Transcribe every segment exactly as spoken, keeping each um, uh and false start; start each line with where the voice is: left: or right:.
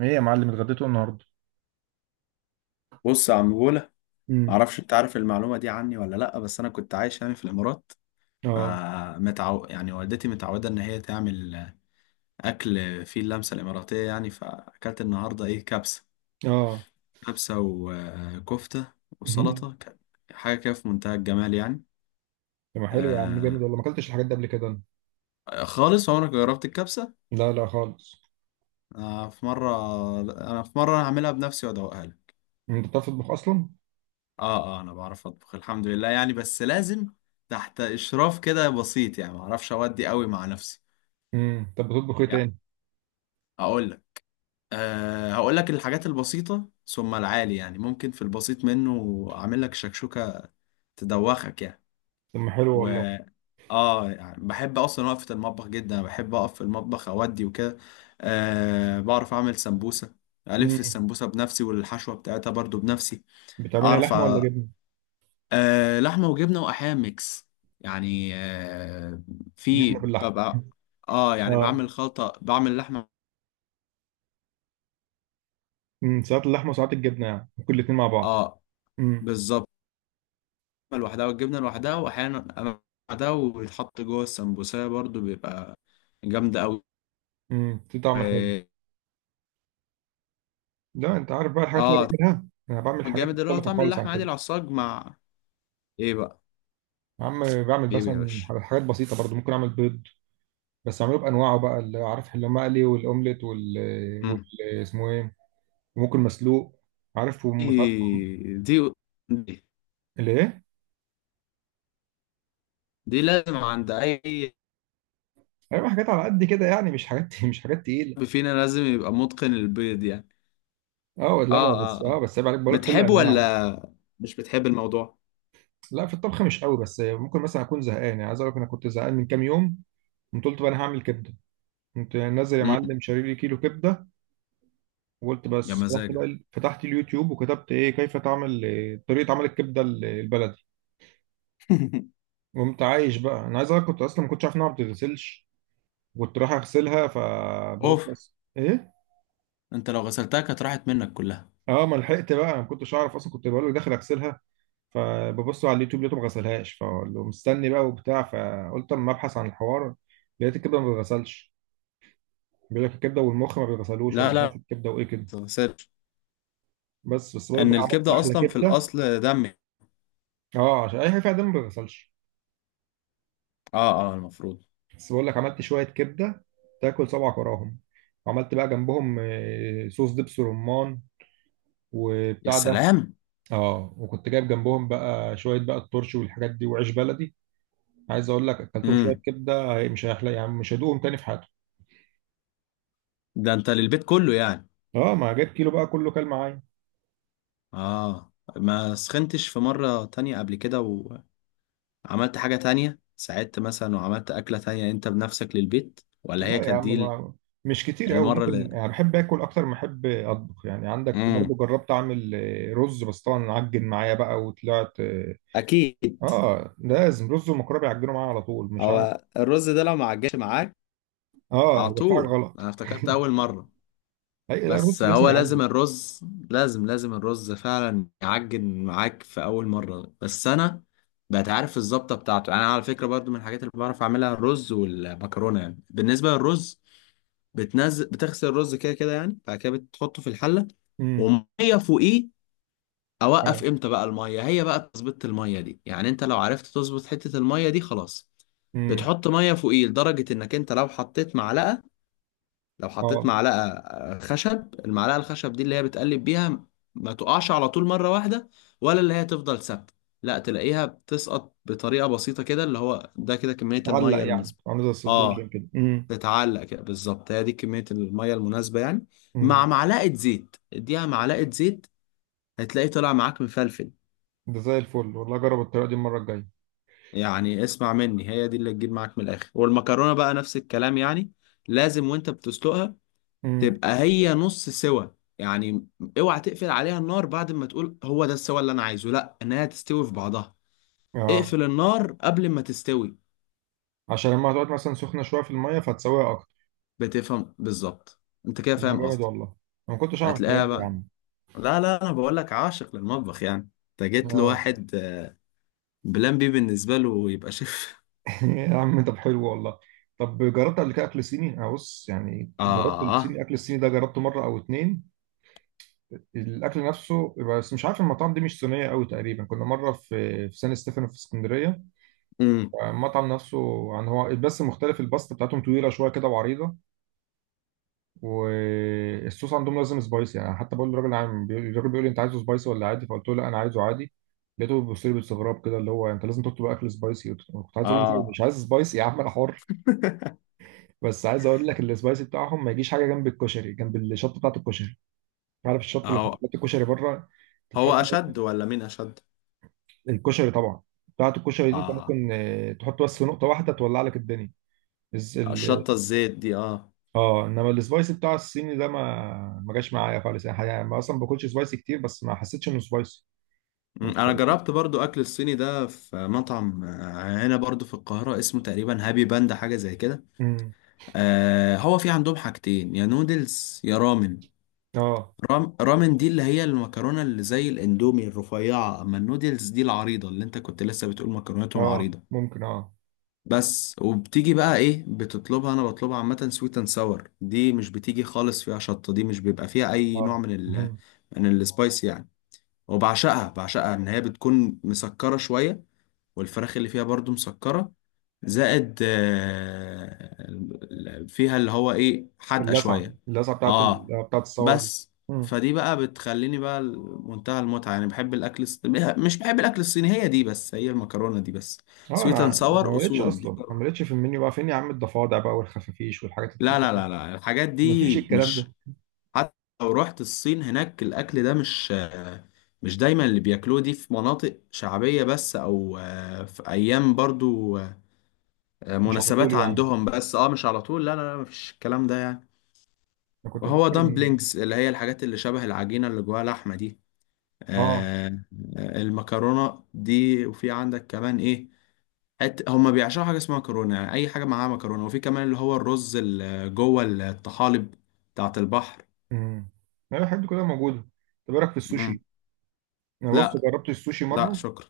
right: ايه يا معلم، اتغديتوا النهارده؟
left: بص يا عم بولا.
right: امم.
left: معرفش انت عارف المعلومه دي عني ولا لا، بس انا كنت عايش يعني في الامارات،
right: اه.
left: فمتعو يعني والدتي متعوده ان هي تعمل اكل فيه اللمسه الاماراتيه يعني. فاكلت النهارده ايه؟ كبسه،
right: اه.
left: كبسه وكفته
right: مهم.
left: وسلطه، كان حاجه كده في منتهى الجمال يعني.
right: طب، ما حلو يا عم،
left: آه،
right: جامد والله، ما اكلتش الحاجات دي قبل كده أنا.
left: خالص عمرك جربت الكبسه؟
right: لا، لا، خالص.
left: آه، في مره انا في مره هعملها بنفسي وادوقها لك.
right: انت بتعرف تطبخ اصلا؟
left: اه، اه، انا بعرف اطبخ الحمد لله يعني، بس لازم تحت اشراف كده بسيط يعني، معرفش اودي قوي مع نفسي.
right: امم طب، بتطبخ ايه تاني؟
left: هقول لك أه هقول لك الحاجات البسيطة ثم العالي، يعني ممكن في البسيط منه أعمل لك شكشوكة تدوخك يعني.
right: طب، ما حلو
left: و
right: والله.
left: اه يعني بحب أصلا وقفة المطبخ جدا، بحب أقف في المطبخ أودي وكده. أه، بعرف أعمل سمبوسة، ألف
right: امم.
left: السمبوسة بنفسي والحشوة بتاعتها برضو بنفسي.
right: بتعملها
left: أعرف
right: لحمه ولا
left: أ-
right: جبنه؟
left: أه، لحمة وجبنة وأحيانا ميكس يعني. أه، في
right: جبنه باللحمه؟
left: ببقى اه يعني
right: اه.
left: بعمل خلطة بعمل لحمة.
right: امم ساعات اللحمه وساعات الجبنه، يعني ممكن الاثنين مع بعض.
left: اه
right: امم.
left: بالظبط، لوحدها والجبنة لوحدها، وأحيانا أنا لوحدها ويتحط جوه السمبوسة برضو، بيبقى جامدة أوي.
right: امم في طعم حلو.
left: و-
right: لا، انت عارف بقى الحاجات اللي
left: اه طعم
right: أنا بعملها، انا بعمل حاجات
left: الجامد اللي هو
right: مختلفه
left: طعم
right: خالص عن
left: اللحمة عادي،
right: كده.
left: العصاج مع ايه بقى؟
right: يا عم، بعمل
left: ايه يا
right: مثلا
left: باشا؟
right: حاجات بسيطه برضو، ممكن اعمل بيض. بس عملوه بانواعه بقى، اللي عارف اللي مقلي والاومليت وال
left: مم.
right: وال اسمه ايه؟ وممكن مسلوق. عارف
left: دي
right: ومساعد.
left: دي دي,
right: اللي ايه؟
left: دي لازم عند أي
right: ايوه، حاجات على قد كده يعني، مش حاجات مش حاجات تقيله.
left: حد فينا لازم يبقى متقن البيض يعني.
right: اه، لا، ما
left: اه
right: بس
left: اه اه،
right: اه بس عيب عليك، بقول لك كل
left: بتحب
right: انواعه.
left: ولا مش بتحب الموضوع؟
right: لا، في الطبخ مش قوي، بس ممكن مثلا اكون زهقان، يعني عايز اقول لك انا كنت زهقان من كام يوم. قمت قلت بقى انا هعمل كبده. كنت نازل يا
left: مم.
right: معلم، شاري لي كيلو كبده. وقلت
left: يا
right: بس، رحت
left: مزاجك.
right: بقى فتحت اليوتيوب وكتبت ايه كيف تعمل إيه، طريقه عمل الكبده ال- البلدي. وقمت عايش بقى، انا عايز اقول لك كنت اصلا ما كنتش عارف انها ما بتتغسلش. كنت رايح اغسلها، فببص
left: اوف،
right: بس ايه.
left: انت لو غسلتها كانت راحت منك كلها.
right: اه، ما لحقت بقى، ما كنتش اعرف اصلا، كنت بقول له داخل اغسلها. فببص على اليوتيوب، لقيته ما غسلهاش، فبقول له مستني بقى وبتاع، فقلت اما ابحث عن الحوار. لقيت الكبده ما بتتغسلش. بيقول لك الكبده والمخ ما بيتغسلوش، ولا
left: لا
right: مش عارف
left: لا،
right: الكبده وايه كده.
left: غسلت
right: بس بس بقول لك
left: ان
right: بقى عملت
left: الكبده
right: احلى
left: اصلا في
right: كبده.
left: الاصل دم.
right: اه، عشان اي حاجه فيها دم ما بيتغسلش.
left: اه اه، المفروض.
right: بس بقول لك عملت شويه كبده. تاكل صبعك وراهم. وعملت بقى جنبهم آه، صوص دبس رمان.
left: يا
right: وبتاع ده.
left: سلام.
right: اه، وكنت جايب جنبهم بقى شويه بقى الترش والحاجات دي وعيش بلدي. عايز اقول لك اكلتهم شويه
left: امم،
right: كبده، هي- مش هيحلى يا عم، مش هيدوقهم تاني في حياتهم.
left: ده انت للبيت كله يعني؟
right: اه، ما جايب كيلو بقى كله، كل معايا.
left: اه، ما سخنتش في مره تانية قبل كده وعملت حاجه تانية، ساعدت مثلا وعملت اكله تانية انت بنفسك للبيت، ولا هي
right: لا يا
left: كانت
right: عم،
left: دي
right: ما مش كتير قوي
left: المره اللي...
right: ممكن، يعني بحب اكل اكتر ما احب اطبخ، يعني عندك
left: امم،
right: برضو جربت اعمل آه، رز، بس طبعا عجن معايا بقى وطلعت اه.
left: اكيد.
right: آه، لازم رز ومكرونه بيعجنوا معايا على طول، مش عارف.
left: هو الرز ده لو ما عجنش معاك
right: اه
left: على
right: هيبقى في حاجه
left: طول،
right: غلط
left: انا افتكرت اول مره،
right: اي لا،
left: بس
right: الرز لازم
left: هو لازم
right: يعجن.
left: الرز، لازم لازم الرز فعلا يعجن معاك في اول مره، بس انا بقيت عارف الظبطه بتاعته يعني. انا على فكره برضو من الحاجات اللي بعرف اعملها الرز والمكرونه. يعني بالنسبه للرز، بتنزل بتغسل الرز كده كده يعني، بعد كده بتحطه في الحله
right: امم.
left: وميه فوقيه. اوقف
right: اه.
left: امتى بقى الميه؟ هي بقى تظبيط الميه دي، يعني انت لو عرفت تظبط حته الميه دي خلاص.
right: امم.
left: بتحط ميه فوقيه لدرجه انك انت لو حطيت معلقه، لو حطيت
right: اه.
left: معلقة آه، خشب، المعلقة الخشب دي اللي هي بتقلب بيها، ما تقعش على طول مرة واحدة، ولا اللي هي تفضل ثابتة، لا تلاقيها بتسقط بطريقة بسيطة كده، اللي هو ده كده كمية
right: اتعلق
left: المية
right: يعني،
left: المظبوطة.
right: عامل زي السسبنشن
left: اه،
right: كده.
left: تتعلق كده بالظبط، هي دي كمية المية المناسبة يعني. مع
right: امم.
left: معلقة زيت، اديها معلقة زيت، هتلاقي طلع معاك مفلفل.
right: ده زي الفل والله، جرب الطريقه دي المره الجايه.
left: يعني اسمع مني، هي دي اللي تجيب معاك من الآخر. والمكرونة بقى نفس الكلام يعني، لازم وانت بتسلقها
right: امم.
left: تبقى هي نص سوا يعني. اوعى تقفل عليها النار بعد ما تقول هو ده السوا اللي انا عايزه، لا، انها تستوي في بعضها،
right: اه.
left: اقفل النار قبل ما تستوي.
right: عشان لما هتقعد مثلا سخنه شويه في الميه فهتسويها اكتر.
left: بتفهم بالظبط، انت كده
right: طب، ما
left: فاهم
right: جامد
left: قصدي.
right: والله. انا ما كنتش اعرف الحاجات
left: هتلاقيها
right: دي يا
left: بقى.
right: عم.
left: لا لا، انا بقول لك عاشق للمطبخ يعني. انت جيت
right: اه.
left: لواحد آه، بلان بي، بالنسبه له يبقى شيف.
right: يا عم، طب حلو والله. طب، جربت قبل كده اكل صيني؟ انا بص يعني جربت الصيني،
left: اه.
right: الاكل الصيني ده جربته مره او اتنين. الاكل نفسه، بس مش عارف المطاعم دي مش صينيه قوي، تقريبا كنا مره في في سان ستيفانو في اسكندريه.
left: امم.
right: آه، المطعم نفسه. يعني هو بس مختلف، الباستا بتاعتهم طويله شويه كده وعريضه. والصوص عندهم لازم سبايسي، يعني حتى بقول للراجل عام بيقول- الراجل بيقول لي انت عايزه سبايسي ولا عادي، فقلت له لا انا عايزه عادي. لقيته بيبص لي باستغراب كده، اللي هو انت لازم تطلب اكل سبايسي، قلت له- كنت عايز اقول له
left: اه.
right: مش عايز سبايسي يا عم انا حر. بس عايز اقول لك السبايسي بتاعهم ما يجيش حاجه جنب الكشري، جنب الشطه بتاعت الكشري. عارف الشطه اللي
left: هو
right: بتحط الكشري بره؟ انت
left: هو
right: بتحط منها.
left: اشد ولا مين اشد؟
right: الكشري طبعا. بتاعت الكشري دي انت
left: اه،
right: ممكن اه، تحط بس نقطه واحده تولع لك الدنيا.
left: الشطه الزيت دي، اه.
right: اه، انما السبايسي بتاع الصيني ده ما ما جاش معايا خالص يعني يعني ما اصلا باكلش سبايسي كتير، بس ما حسيتش انه سبايسي.
left: مم،
right: انت.
left: انا جربت برضو اكل الصيني ده في مطعم آه، هنا برضو في القاهرة، اسمه تقريبا هابي باندا، حاجة زي كده.
right: امم.
left: آه، هو في عندهم حاجتين، يا نودلز يا رامن.
right: اه.
left: رام رامن دي اللي هي المكرونة اللي زي الاندومي الرفيعة، اما النودلز دي العريضة اللي انت كنت لسه بتقول مكرونتهم
right: اه.
left: عريضة.
right: ممكن اه.
left: بس وبتيجي بقى ايه بتطلبها؟ انا بطلبها عامة سويت اند ساور، دي مش بتيجي خالص فيها شطة، دي مش بيبقى فيها اي نوع
right: اه،
left: من ال
right: مهم.
left: من السبايس يعني. وبعشقها، بعشقها ان هي بتكون مسكرة شوية، والفراخ اللي فيها برضو مسكرة، زائد آه، ال- فيها اللي هو ايه حادقة
right: اللسعه،
left: شوية.
right: اللسعه بتاعت ال...
left: اه
right: بتاعت الصور دي.
left: بس،
right: امم.
left: فدي بقى بتخليني بقى منتهى المتعة يعني. بحب الأكل الص... مش بحب الأكل الصيني، هي دي بس، هي المكرونة دي بس.
right: اه.
left: سويت اند
right: انا ما
left: ساور
right: مليتش
left: أصول دي
right: اصلا، ما
left: بر-
right: مليتش في المنيو بقى، فين يا عم الضفادع بقى والخفافيش والحاجات
left: لا لا
right: التقيله؟
left: لا لا، الحاجات
right: ما
left: دي
right: فيش الكلام ده.
left: مش. حتى لو رحت الصين هناك الأكل ده مش آه، مش دايما اللي بياكلوه دي، في مناطق شعبية بس، أو آه، في أيام برضو آه،
right: مش على طول
left: مناسبات
right: يعني.
left: عندهم بس، اه مش على طول، لا لا لا مفيش الكلام ده يعني.
right: انا كنت
left: وهو
right: بفكر ان...
left: دامبلينجز اللي هي الحاجات اللي شبه العجينة اللي جواها لحمة دي.
right: اه.
left: آه. آه، المكرونة دي. وفي عندك كمان ايه، حت هما بيعشقوا حاجة اسمها مكرونة، يعني أي حاجة معاها مكرونة، وفي كمان اللي هو الرز اللي جوه الطحالب بتاعت البحر.
right: امم. لا، الحاجات دي كلها موجوده. طب ايه رايك في
left: مم.
right: السوشي؟ انا بص
left: لا،
right: جربت السوشي
left: لا
right: مره.
left: شكرا.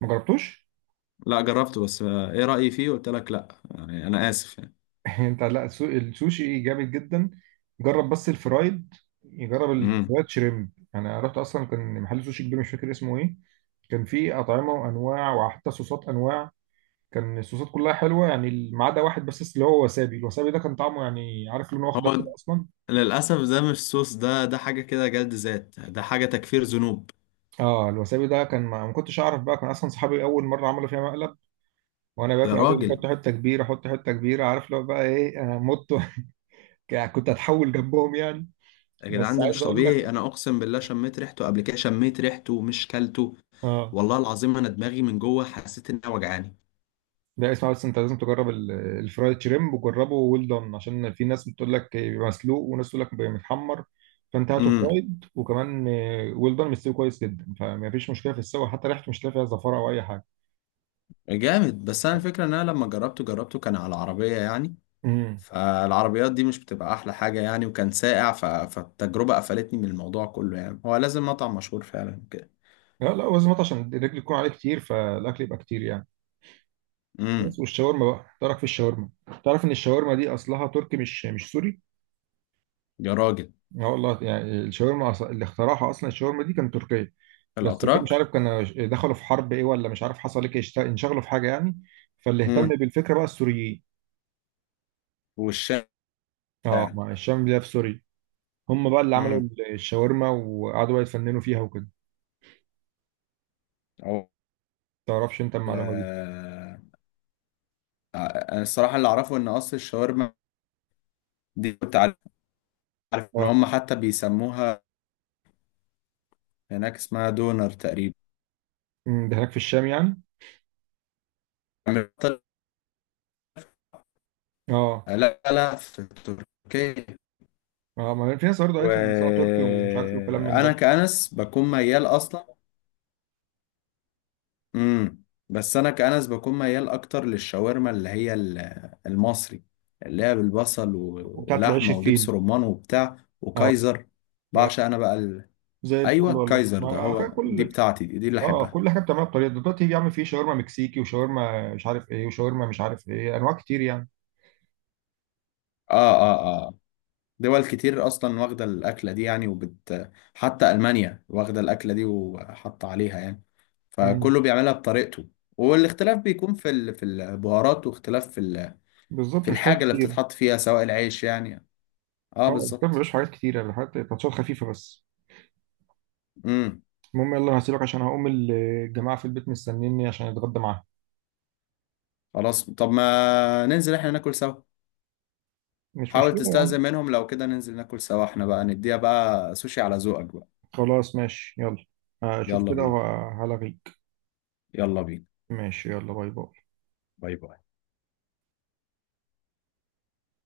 right: ما جربتوش؟
left: لا، جربته بس. آه، ايه رأيي فيه؟ قلت لك لا، يعني أنا آسف يعني.
right: انت، لا، السو- السوشي جامد جدا. جرب بس الفرايد. جرب
left: مم.
right: الفرايد شريمب يعني، انا رحت اصلا كان محل سوشي كبير، مش فاكر اسمه ايه. كان فيه اطعمه وانواع وحتى صوصات انواع. كان الصوصات كلها حلوه يعني، ما عدا واحد بس اللي هو وسابي، الوسابي ده كان طعمه يعني، عارف لونه اخضر كده
left: هو
right: اصلا.
left: للأسف ده مش صوص، ده ده حاجة كده جلد ذات، ده حاجة تكفير ذنوب.
right: اه، الوسابي ده كان، ما ما كنتش اعرف بقى، كان اصلا صحابي اول مره عملوا فيها مقلب. وانا
left: يا
right: باكل قعدوا يقولوا لي
left: راجل.
right: حط حته كبيره، حط حته كبيره، عارف لو بقى ايه، انا مت. كنت هتحول جنبهم يعني.
left: يا
right: بس
left: جدعان، ده
right: عايز
left: مش
right: اقول لك.
left: طبيعي، انا اقسم بالله شميت ريحته قبل كده، شميت ريحته مش كلته.
right: اه.
left: والله العظيم انا دماغي من جوه حسيت انها وجعاني.
right: لا، اسمع بس، انت لازم تجرب ال- الفرايد شريمب وجربه ويل دون، عشان في ناس بتقول لك بيبقى مسلوق وناس تقول لك بيبقى متحمر. فانت هاته
left: امم.
right: فرايد وكمان ويل دون، مستوي كويس جدا، فما فيش مشكله في السوا، حتى ريحته مش هتلاقي فيها زفاره او اي حاجه.
left: جامد. بس انا الفكره ان انا لما جربته، جربته كان على العربيه يعني،
right: امم.
left: فالعربيات دي مش بتبقى احلى حاجه يعني، وكان ساقع، ف... فالتجربه قفلتني من الموضوع كله، يعني هو لازم مطعم مشهور فعلا كده.
right: لا، لا، وزمات عشان الرجل يكون عليه كتير فالاكل يبقى كتير يعني.
left: امم.
right: بس، والشاورما بقى، تعرف في الشاورما؟ تعرف ان الشاورما دي اصلها تركي مش مش سوري؟
left: يا راجل.
right: اه والله، يعني الشاورما أص- اللي اخترعها اصلا، الشاورما دي كانت تركيه. بس كان مش
left: الاتراك.
right: عارف، كان دخلوا في حرب ايه ولا مش عارف حصل ايه، اشت- انشغلوا في حاجه يعني. فاللي اهتم
left: امم.
right: بالفكره بقى السوريين.
left: والشارع.
right: اه، مع الشام اللي هي في سوريا. هم بقى اللي عملوا
left: امم.
right: الشاورما، وقعدوا بقى يتفننوا فيها وكده.
left: أو-
right: تعرفش انت
left: ال-
right: المعلومه دي؟
left: انا الصراحه اللي اعرفه ان قصر الشاورما دي، كنت عارف ان هم
right: اه.
left: حتى بيسموها هناك اسمها دونر تقريبا.
right: أمم، ده هناك في الشام يعني. اه.
left: لا لا، في تركيا.
right: اه، ما في ناس برضه قالت لي إن ساعه تركي ومش عارف ايه وكلام من
left: وانا
right: ده.
left: كأنس بكون ميال اصلا. امم. بس انا كأنس بكون ميال اكتر للشاورما اللي هي ال- المصري، اللي هي بالبصل و-
right: وبتاعت العيش
left: ولحمه ودبس
right: الفيني.
left: رمان وبتاع
right: اه.
left: وكايزر.
right: ب-
left: بعشق انا بقى ال...
right: زي الفل
left: ايوه
right: والله،
left: الكايزر
right: ما
left: ده،
right: على فكره
left: هو
right: كل.
left: دي بتاعتي، دي, دي اللي
right: اه. آه،
left: احبها.
right: كل حاجه بتعملها بطريقه دلوقتي يا عم، في شاورما مكسيكي وشاورما مش عارف ايه وشاورما مش عارف ايه، انواع كتير.
left: اه اه. آه. دول كتير اصلا واخده الاكله دي يعني، وبت حتى المانيا واخده الاكله دي وحاطه عليها يعني،
right: يعني.
left: فكله بيعملها بطريقته، والاختلاف بيكون في ال... في البهارات، واختلاف في ال...
right: بالظبط،
left: في
right: مش حاجات
left: الحاجه اللي
right: كتير.
left: بتتحط فيها سواء العيش يعني. اه
right: اه، الكتاب
left: بالظبط.
right: مبيبقاش حاجات كتيرة، اللي حاجات تاتشات خفيفة بس.
left: امم.
right: المهم يلا، أنا هسيبك عشان هقوم، الجماعة في البيت مستنيني عشان اتغدى معاهم.
left: خلاص، طب ما ننزل احنا ناكل سوا.
right: مش
left: حاول
right: مشكلة يا عم.
left: تستأذن منهم لو كده ننزل ناكل سوا احنا، بقى نديها بقى سوشي على ذوقك بقى.
right: خلاص ماشي، يلا. هشوف
left: يلا
right: كده
left: بينا.
right: وهلغيك.
left: يلا بينا.
right: ماشي، يلا، باي باي.
left: باي باي.